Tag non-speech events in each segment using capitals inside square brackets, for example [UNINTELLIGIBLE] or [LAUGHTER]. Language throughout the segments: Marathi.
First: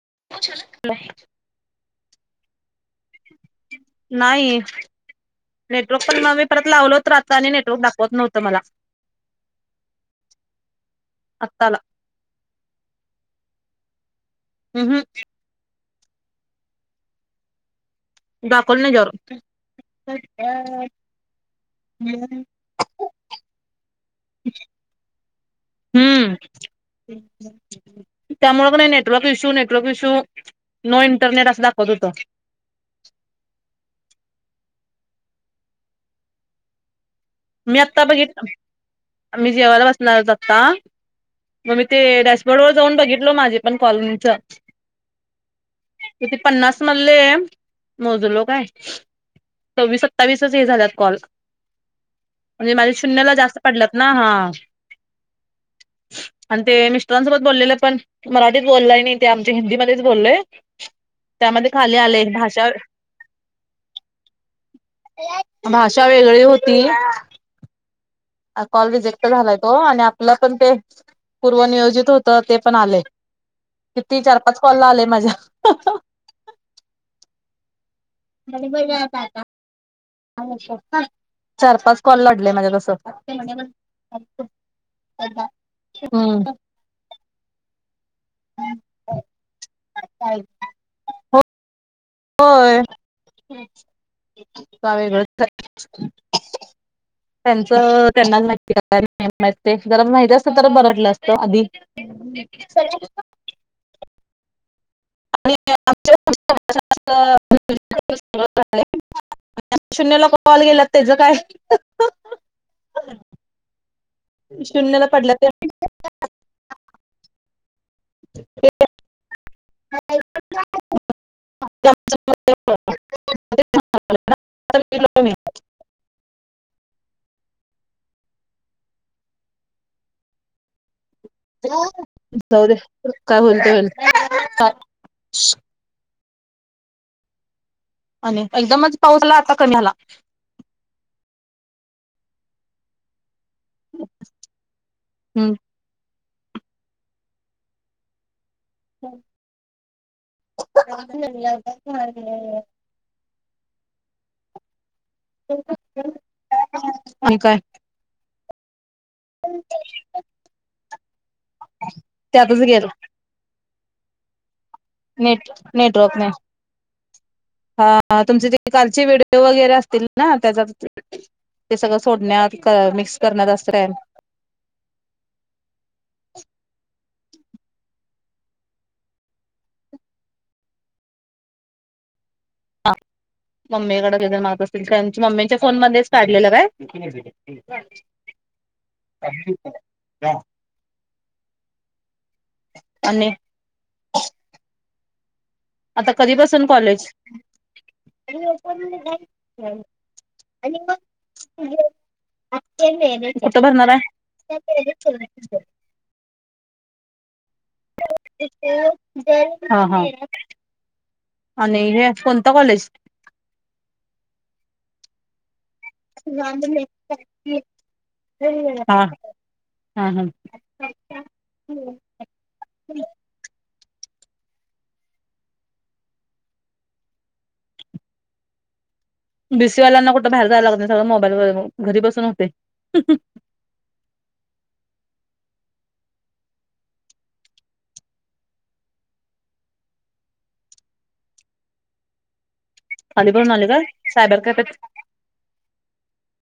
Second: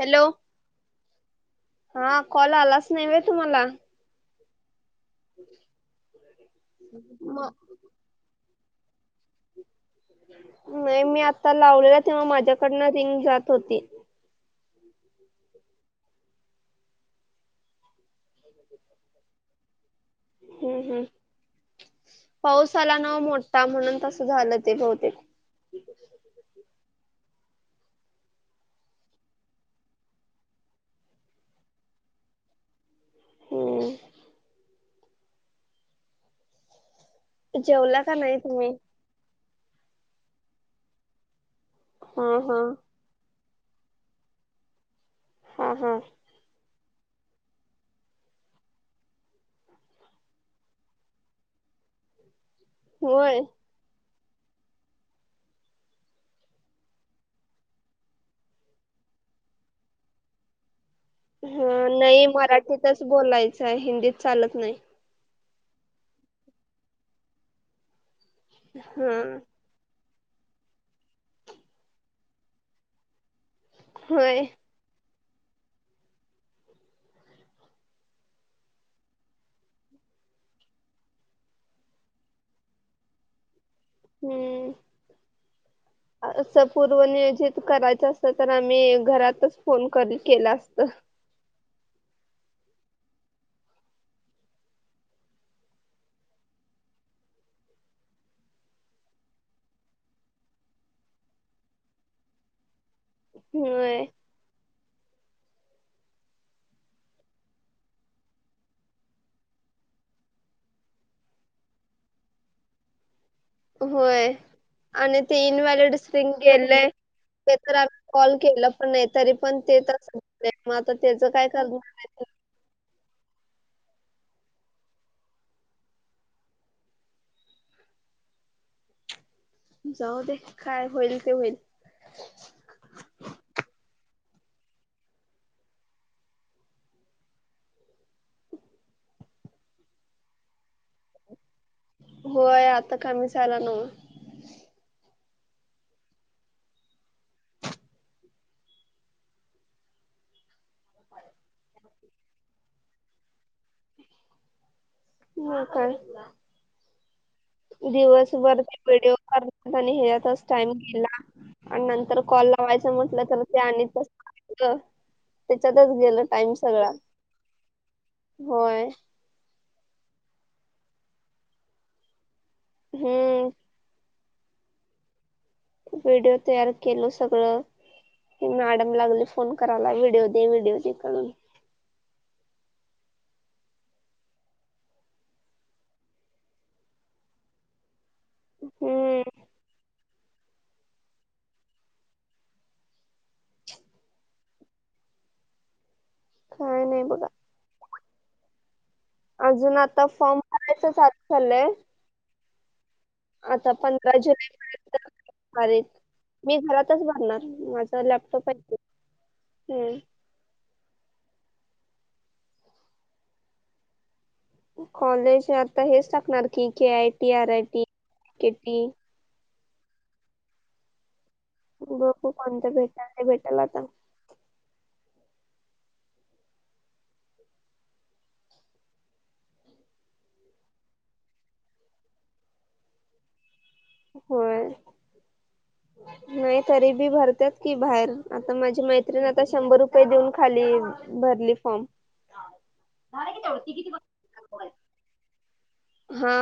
हॅलो हा कॉल आलाच नाही वय तुम्हाला. नाही नेटवर्क पण मग मी परत लावलोत. राहत म आणि नेटवर्क दाखवत नव्हतं मला. नाही मी आता आत्ताला लावलेला, तेव्हा माझ्याकडन रिंग जात होती. हम् हम. [UNINTELLIGIBLE] दाखल नाही जरू. [INAUDIBLE] पाऊसाला न मोठा म्हणून तसं झालं ते बहुतेक. हम्म. त्यामुळ पण नाही network issue network issue no internet असं दाखवत होत. ह. मी जेवला आत्ता का नाही बघितित. तुम्ही मी जेवायला बसणार आातता मग मी ते हा हा डॅशबोर्ड वर जाऊन बघितलो माझे. पण कॉलनी च हा हा तथे पन्स. म्हणले मोजू लो काय. सव्वीस सत्तावीसच हे झाल्यात कॉल म्हणजे माझ्या शून्यला होय जास्त पडल्यात. ना हा. [INAUDIBLE] आणि ते मिस्टरांसोबत बोललेलं पण मराठीच बोललय नाही ते आमच्या हिंदीमध्येध्येच बोललोय. ह त्यामध्ये खाली आले नाही भाषा मराठीतच बोलायचं आहे हिंदीत चालत नाही. भाषा वेगळी होती. कॉल रिजक्ट हा झालाय तो आणि. पण ते पूर्व निियोजित होत ते पण आले. किती चार होय पाच कॉलला आले माझ्या. आणि बजाताता. चार पाच कॉल लढले माझ्या तस. हम्म [UNINTELLIGIBLE] हम्म असं पूर्व नियोजित करायचं अस त तर आम्ही घरातच फोन कर केलं असत. होय का वेगळं [INAUDIBLE] त्यांच त्यांनाच माहिती मा जरा माहिती असत तर बरटलं असत आधी. [UNINTELLIGIBLE] होय. आणि आमच्या [UNINTELLIGIBLE] शून्यला कॉल गेल्यात त्याच काय? होय शून्यला आणि पडल्या ते इन व्हॅलिड स्ट्रिंग गेलंय ते तर कॉल केलं पण नाही तरी पण ते तसं होतंय मग आता त्याच काय करणार आहे तुम्ही? [UNINTELLIGIBLE] जाऊ दे काय होईल. ते होईल जाऊदे काय होईल ते होईल. आणि एकदमच पाऊसा आला आता कमी आला. होय आता कमी झाला नव्ह. हम्म. हां [UNINTELLIGIBLE] म काय आणि काय दिवसभर व्हिडिओ कर आणि हेच्यातच टाइम गेला. आणि नंतर कॉल त्यातच गेलं लावायचं म्हटलं तर ते आणि तसं नेट त्याच्यातच नेटवर्क गेलं नाही. टाइम सगळा हां तुमचे ते होय कालचे व्हिडीओ वगैरे असतील. ना त्याचात ते सगळं सोडण्यात मिक्स करण्यात हम्म असत काय. व्हिडिओ तयार केलो सगळं मॅडम लागली फोन करायला व्हिडिओ दे व्हिडिओ दे करून. हां मम्मीकड ते जण मागत असतील कार मम्मींच्या फोन मध्येच काढलेलं काय? हम्म [UNINTELLIGIBLE] आणि. आता कधीपासून काय नाही कॉलेज? बघा अजून आता फॉर्म भरायच चालू चाललाय कुठं आता भरणार पंधरा जुलै पर्यंत तारीख, मी घरात तच भरणार. माझा लॅपटॉप आहे हां हम्म. हां. आणि हे कोणत कॉलेज? कॉलेज हेच टाकणार की K I T R I T K T हां हां हम्म [UNINTELLIGIBLE] बघू कोणत भेटातय ते भेटलं आता. बीसीवाल्यांना कुठं बाहेर जायला लागत नाही सगळं मोबाईल व घरी बसून होते. होय. नाही तरी बी भारत्यात की बाहेर आता माझी मैत्रिणी आता शंभर रुपये देऊन खाली भरली फॉर्म. खाली भरून आली काय सायबर कॅफेत. हा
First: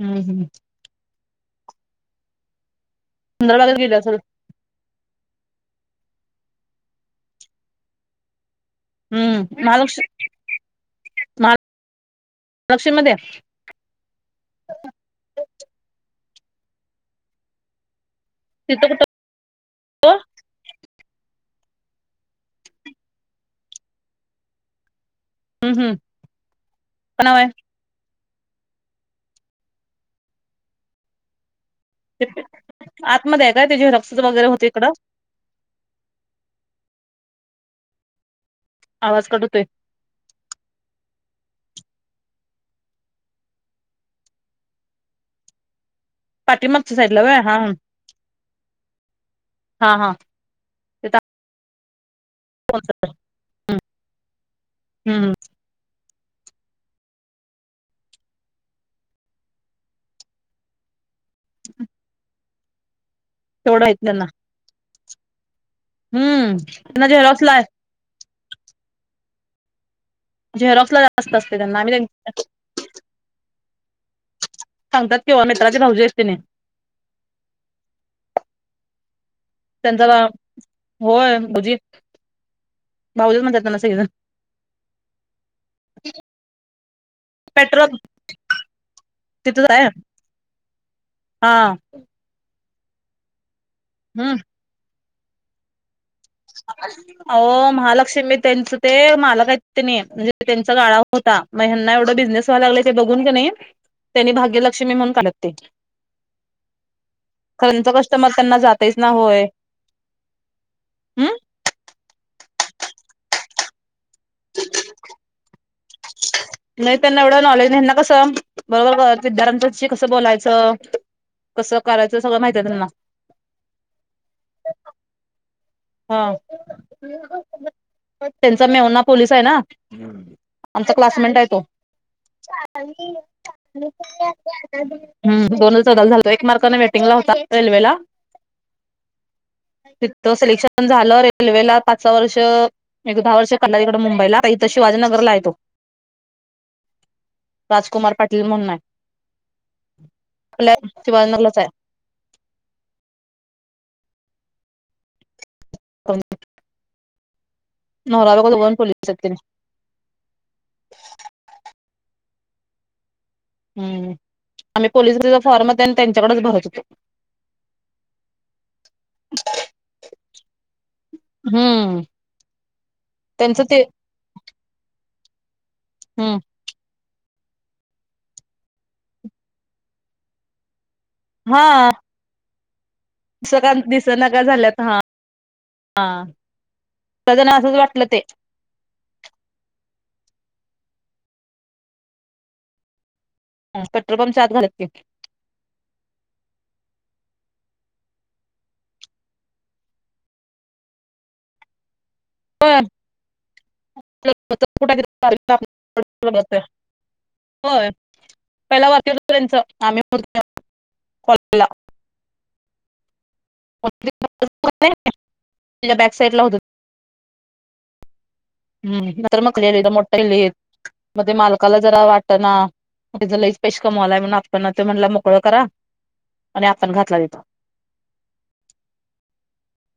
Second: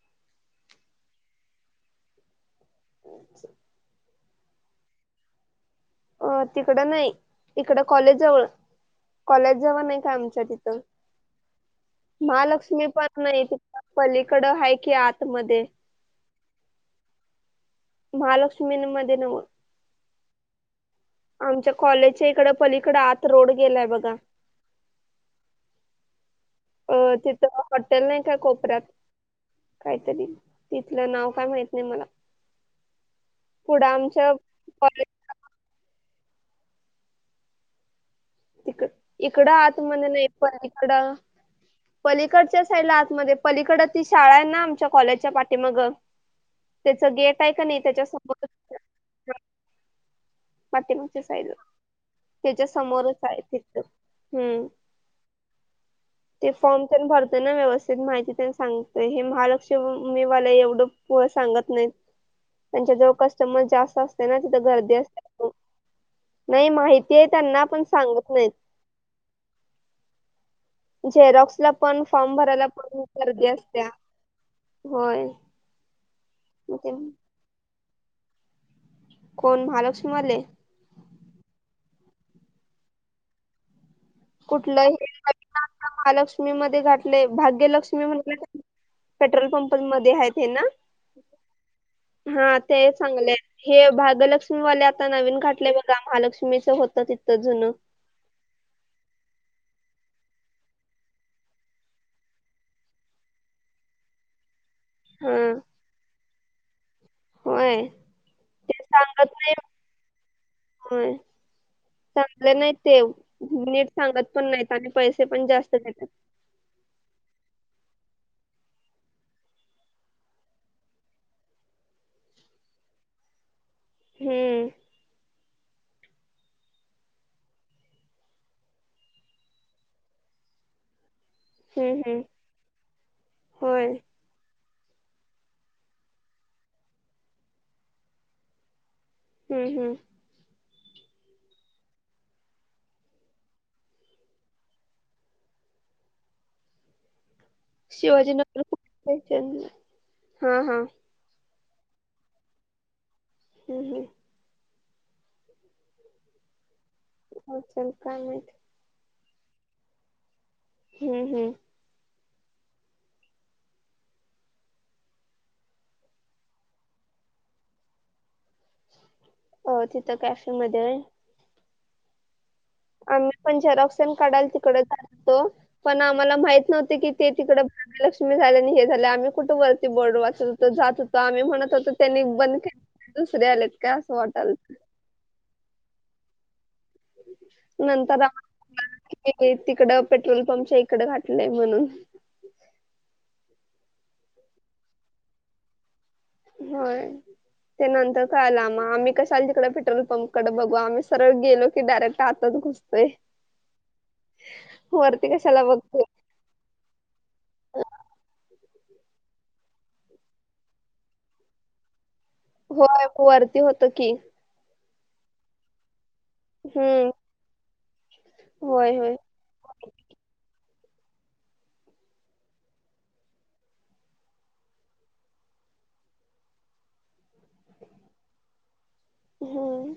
हम्म हम्म. सुंदर बागेत गेली असल. अ तिकडं नाही इकड कॉलेज जवळ. कॉलेज हम्म जवळ नाही महालक्ष्मी का आमच्या तिथं? महालक्ष्मी पण नाही ति पलीकडं आहे कि आतमध्ये महालक्ष्मी तिथं मध्ये नव आमच्या कॉलेजच्या इकड पलीकडं आत रोड गेलाय बघा हम्म हम्म हो काय नाव आहे चितित हॉटेल नाही त्या कोपऱ्यात काहीतरी तिथलं नाव काय माहित नाही मला आतमध्ये आहे काय ते पुढं झेरॉक्स आमच्या वगैरे होते इकडं कॉलेज इक आवाज कट इकड होतोय आत मध्ये नाही इकड पलीकडच्या साईड लाआतमध्ये पलीकड ती शाळा आहे ना आमच्या कॉलेजच्या पाठी मगं पाठीमागच्या त्याच साईडला व्हय गेट आहे हा का नाही त्याच्या समोर हा हा तिथं पाठीमागचा साईड ला त्याच्या समोरच आहे तिथ हम् हम्म ते फॉर्म प भरतोय ना व्यवस्थित माहिती त्यां सांगतय हे महालक्षमी मला एवढं नाही त्यां कस्टमर तेवढं आहेत जास्त त्यांना असतय न तिथ गर्दी असते हम्म नाही त्यांना माहिती आहे झेरॉक्सला त्यांना पण सांगत नाही झेरॉक्सला जास्त झेरॉक्स असते ला त्यांना आम्ही पण फॉर्म भरायला पण गर्दी असत्या सांगतात होय केव्हा मित्राचे नवजे असतेने मग ते कोण त्यांचाला महालक्ष्मीवाले होय म्हजी भाऊजी म्हणतातना सगं कुठ महालक्ष्मी म घ नाही पेट्रोल भाग्यलक्ष्मी म्हणाला पेट्रोल तिथंच पंप आहे मध्ये आहेत हे ना हा हा ते चांगलंय हे हम्म भाग्यलक्ष्मीवाले आता नवीन घाठले बघा महालक्ष्मीचं होतं तिथं अवो जुनं महालक्ष्मी तेनसते महालक्ष म्हणजे त्यांचा गाळा होता मग हना एवढं बिझनेस व्हायला लागला ते बघून की नाही त्यांनी भाग्यलक्ष्मी म्हणून काढतते हा खर होय कस्टमर त्यांना ते जातच ना सांगत होय नाही होय हम् चांगले नाही ते नीट सांगत पण नाहीत आणि पैसे पण जास्त नाही त्यांना एवढं नॉलेज नाही ना कसं बरोबर विद्यार्थ्यांशी कसं बोलायचं कसं करायचं सगळं माहित आहे त्यांना हम्म हा त्यांचा मेवना पोलीस आहे ना आमचा क्लासमेंट आहे तो हम्म हम्म होय हम दोनौल झा एक मार्काने वेटिंग ला होता रेल्वेला हम्म हम्म फ त सलेक्शन पण झालं रेल्वेला पाच सहा वर्ष एक दहा वर्ष काढलं तिकड मुंबईला इथं शिवाजीनगरला येतो [INAUDIBLE] राजकुमार शिवाजी पाटील नगर म्हणून ख हा आपल्या हा शिवाजीनगरलाच आहे. हम् हम ह असेल काय नल माहित ब पोलातते हम्म हम्म हम्म आम्ही पोलिस त फॉर्मत त्यांच्याकडेच भरत होतो हो तिथं कॅफे मध्ये हम्म आम्ही पण त्यांचं ते झेरक्सन काढायला तिकडे तो पण आम्हाला हम्म. माहित नव्हते की ते तिकडं ब्र्यलक्ष्मी झाल्या आणि हे झालं आम्ही कुठं वरती बॉर्डर वाचतो जात तो आम्ही म्हणत होतो त्यांनी बंद के सका दिसना का झाल्यात हां हा त्या जण असंच वाटलं ते नंतर तिकड पेट्रोल पंपच्या इकडे घातलय म्हणून हा पेट्रोल पंपच्या आत घालत होय. ते नंतर काय आलं आम्हा आम्ही कशाला तिकडे पेट्रोल पंप कडे बघू आम्ही सरळ गेलो कि डायरेक्ट आतच घुसतोय. कुठ वरती कशाला बघतोय होय. पहिला वाटल त्यांचं आम्ही पण कॉल केला. होय वरती होत की नाही नाही त्याच्या बॅक साईड ला होत. हम्म हम्म होय होय. नंतर तर मोठ्याली मग ते मालकाला जरा वाटना तं लईच पैश कमावलाय म्हणा आपणना ता म्हणला मोकळ करा. आणि आपण घातला देतो. हम्म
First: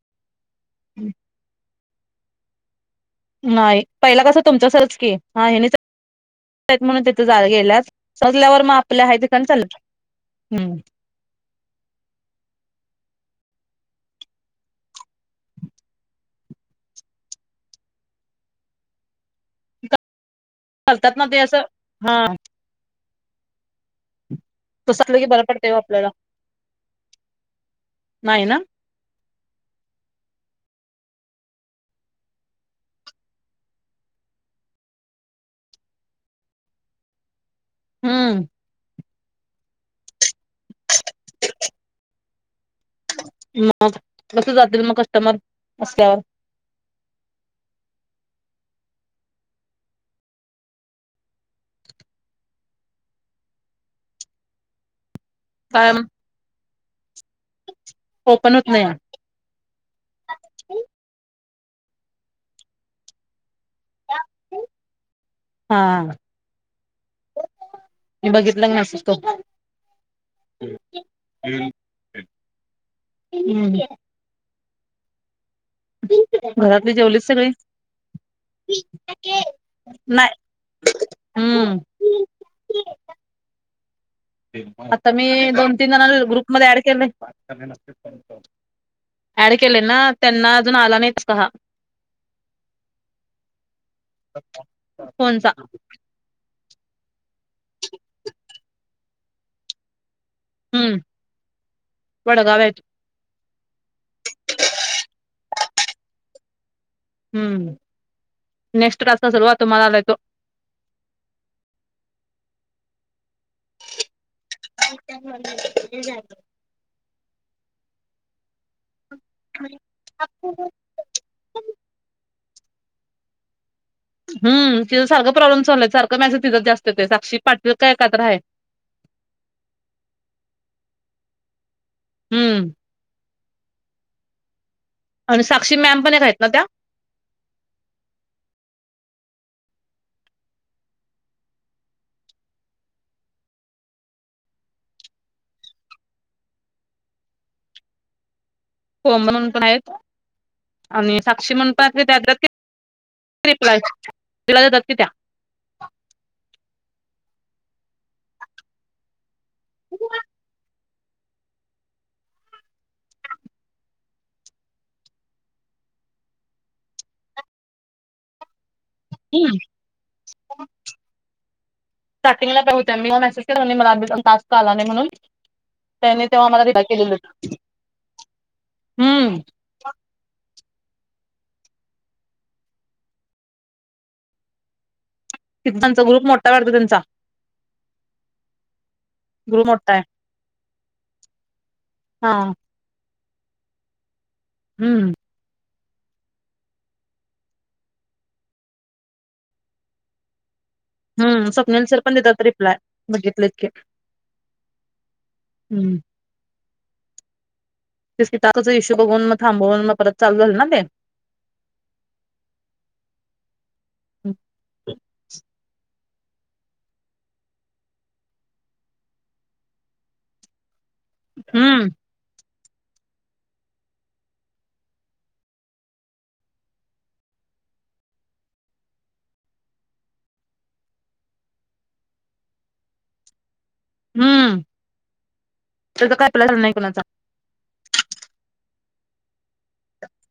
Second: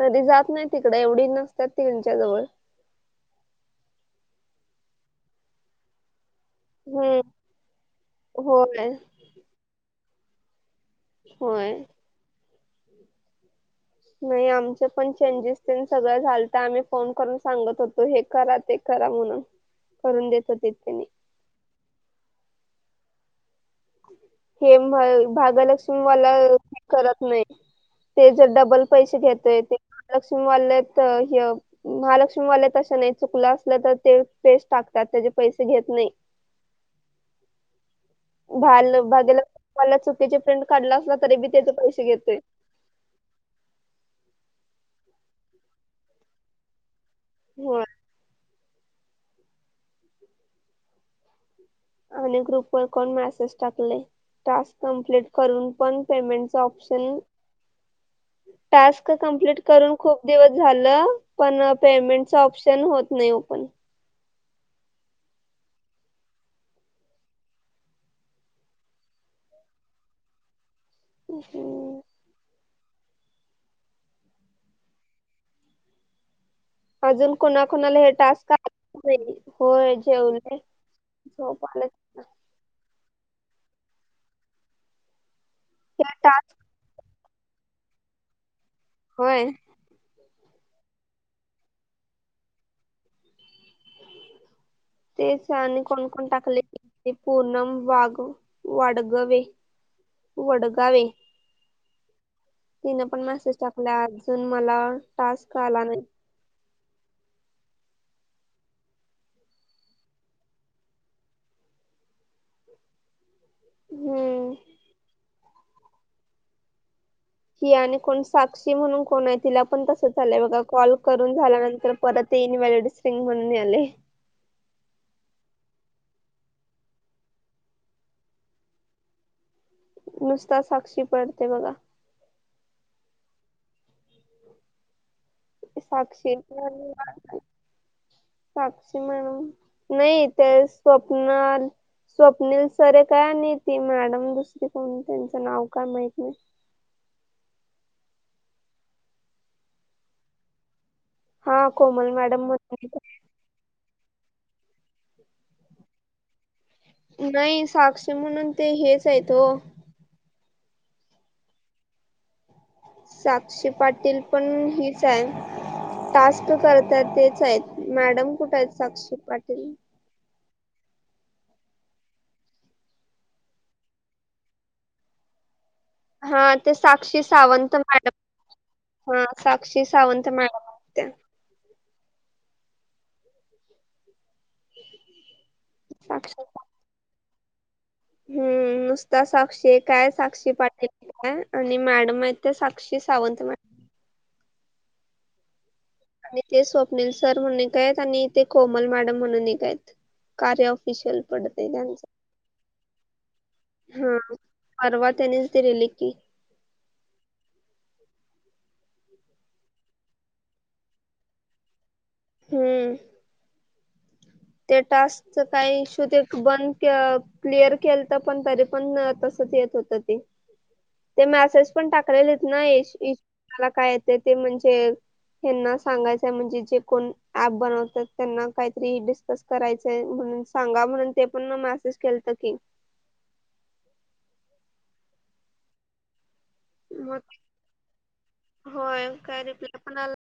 कधी जात नाही तिकड एवढी नसतात त्यांच्या जवळ नाही पहिला कसं तुमचं असलच की हा यांनीच म्हणून हम्म. तिथे गेल्यास सजल्यावर मग होय आपल आहे ते काम चालू हम्म होय. नाही आमचे पण चेंजेस तेन सगळ झालत आम्ही फोन करून सांगत होतो हे करा ते करा. ते करा म्हणून करून देत होतीत त्यांनी करतात मग ते असं हा हे तसं असलं की बरं पडतंय ओ भागलक्ष्मी आपल्याला मला हे करत नाही. नाही त्याच्या ना डबल पैसे घेतय ते महालक्ष्मीवाले ह महालक्ष्मीवाले तशे नाही चुकलं असलं तर ते तेच टाकतात त्याचे पैसे घेत नाही. [UNINTELLIGIBLE] हम्म भाग भाग्यलक्ष्मी वाला चुकीची प्रिंट काढला असला तरी बी त्याचे पैसे घेतोय. मग कस जातील मग कस्टमर असल्यावर होय. आणि ग्रुप वर कोण मॅसेज टाकले टास्क कम्प्लीट करून काय पण पेमेंटच ऑप्शन ओपन होत नाही टास्क कम्प्लीट करून खूप दिवस झालं पण पेमेंट चा ऑप्शन होत नाही ओपण हा मी बघितला मेसेज कम्प्लीट ओ‌ हो हम्म [UNINTELLIGIBLE] जेवलीत अजून सगळी कोणाकुणाला हे टास्क आहे माहीतच नाही होय नाही जेवले हम्म झोपालेत आता मी दोन तीन हे जणांना टास्क ग्रुप मध्ये ऍड केलय. होय ऍड केले ना त्यांना अजून आला नाहीच काहा तेच आणि कोण कोण टाकले ते पूनम वाघ वाढगवे हम्म वडगावे वडगाव आहेत तिन पण मेसेज टाकला अजून मला टास्क आला नाही. हम्म नेक्स्ट क्सासला सुरुवात तुम्हालाल देतो. [UNINTELLIGIBLE] हम्म [INAUDIBLE] ही आणि कोण साक्षी म्हणून कोण आहे तिला पण तस झालय बघा कॉल करून झाल्यानंतर परत तेनवाल शिंग म्हणले हम् तिथं सारखं प्रॉब्लेम चाललाय सारखं मॅसेज तिथ जास्त येते साक्षी पाटील काय एकत्र आहे नुसता साक्षी पडते बघा हम्म आणि मॅम पण एक साक्षी आहेत ना त्या साक्ष म्हणून नाही तर स्वप्ना स्वप्नीिल सरे काय ती मॅडम दुसरी कोण त्यांचं नाव काय माहित नाही [INAUDIBLE] हो म्हणून आहेत आणि साक्षी हा म्हणतात कोमल त्या मॅडम म्हणून रिप्लाय तला जातात की त्या नाही साक्षी म्हणून ते हेच आहेत हो ह साक्षी पाटील पण हीच आहे टास्क करत तेच आहेत मॅडम कुठे आहेत साक्षी हम्म पाटील [INAUDIBLE] स्टार्टिंगला काय होत्या मी हा मेसेज केला मला ताजत आला नाही म्हणून त्याने तेव्हा हा मला ते रिप्लाय केलेलं साक्षी सावंत मॅडम हा हम्म साक्षी सावंत मॅडम त्या हम् ि त्यांचा ग्रुप मोठा वाटतो त्यांचा हम्म नुसता ग्रुप साक्षी मोठा आहे काय साक्षी पाटय आणि मड हा मा साक्ष सावंत मड हम्म आणि ते स्वप्नील सर म्हणून का आहेत आणि ते कोमल मॅडम म्हणून एकय आहेत कार्य ऑफ हम् स्वप्नील सल पण देतात रिप्लाय बघितलं इतके हा परवा त्यानेच दिलेले की त क ताकचा इश्यू बघून मग थांबवून मग परत चालू झालं ना ते हम्म ते टास्कच काही तू ते बंद क्लिअर केल तर पण तरी पण तसच येत होत ते ते मेसेज हम्म पण टाकलेले आहेत नाश मला काय येत ते म्हणजे त्यांना सांगायचंय म्हणजे जे कोण ऍप बनवतात त्यांना काहीतरी कस करायचं म्हणून सांगा म्हणून ते पण मेसेज केलत की हम्म त्याचा काय पला झाला नाही कोणाचा मग होय काय रिप्लाय पण आला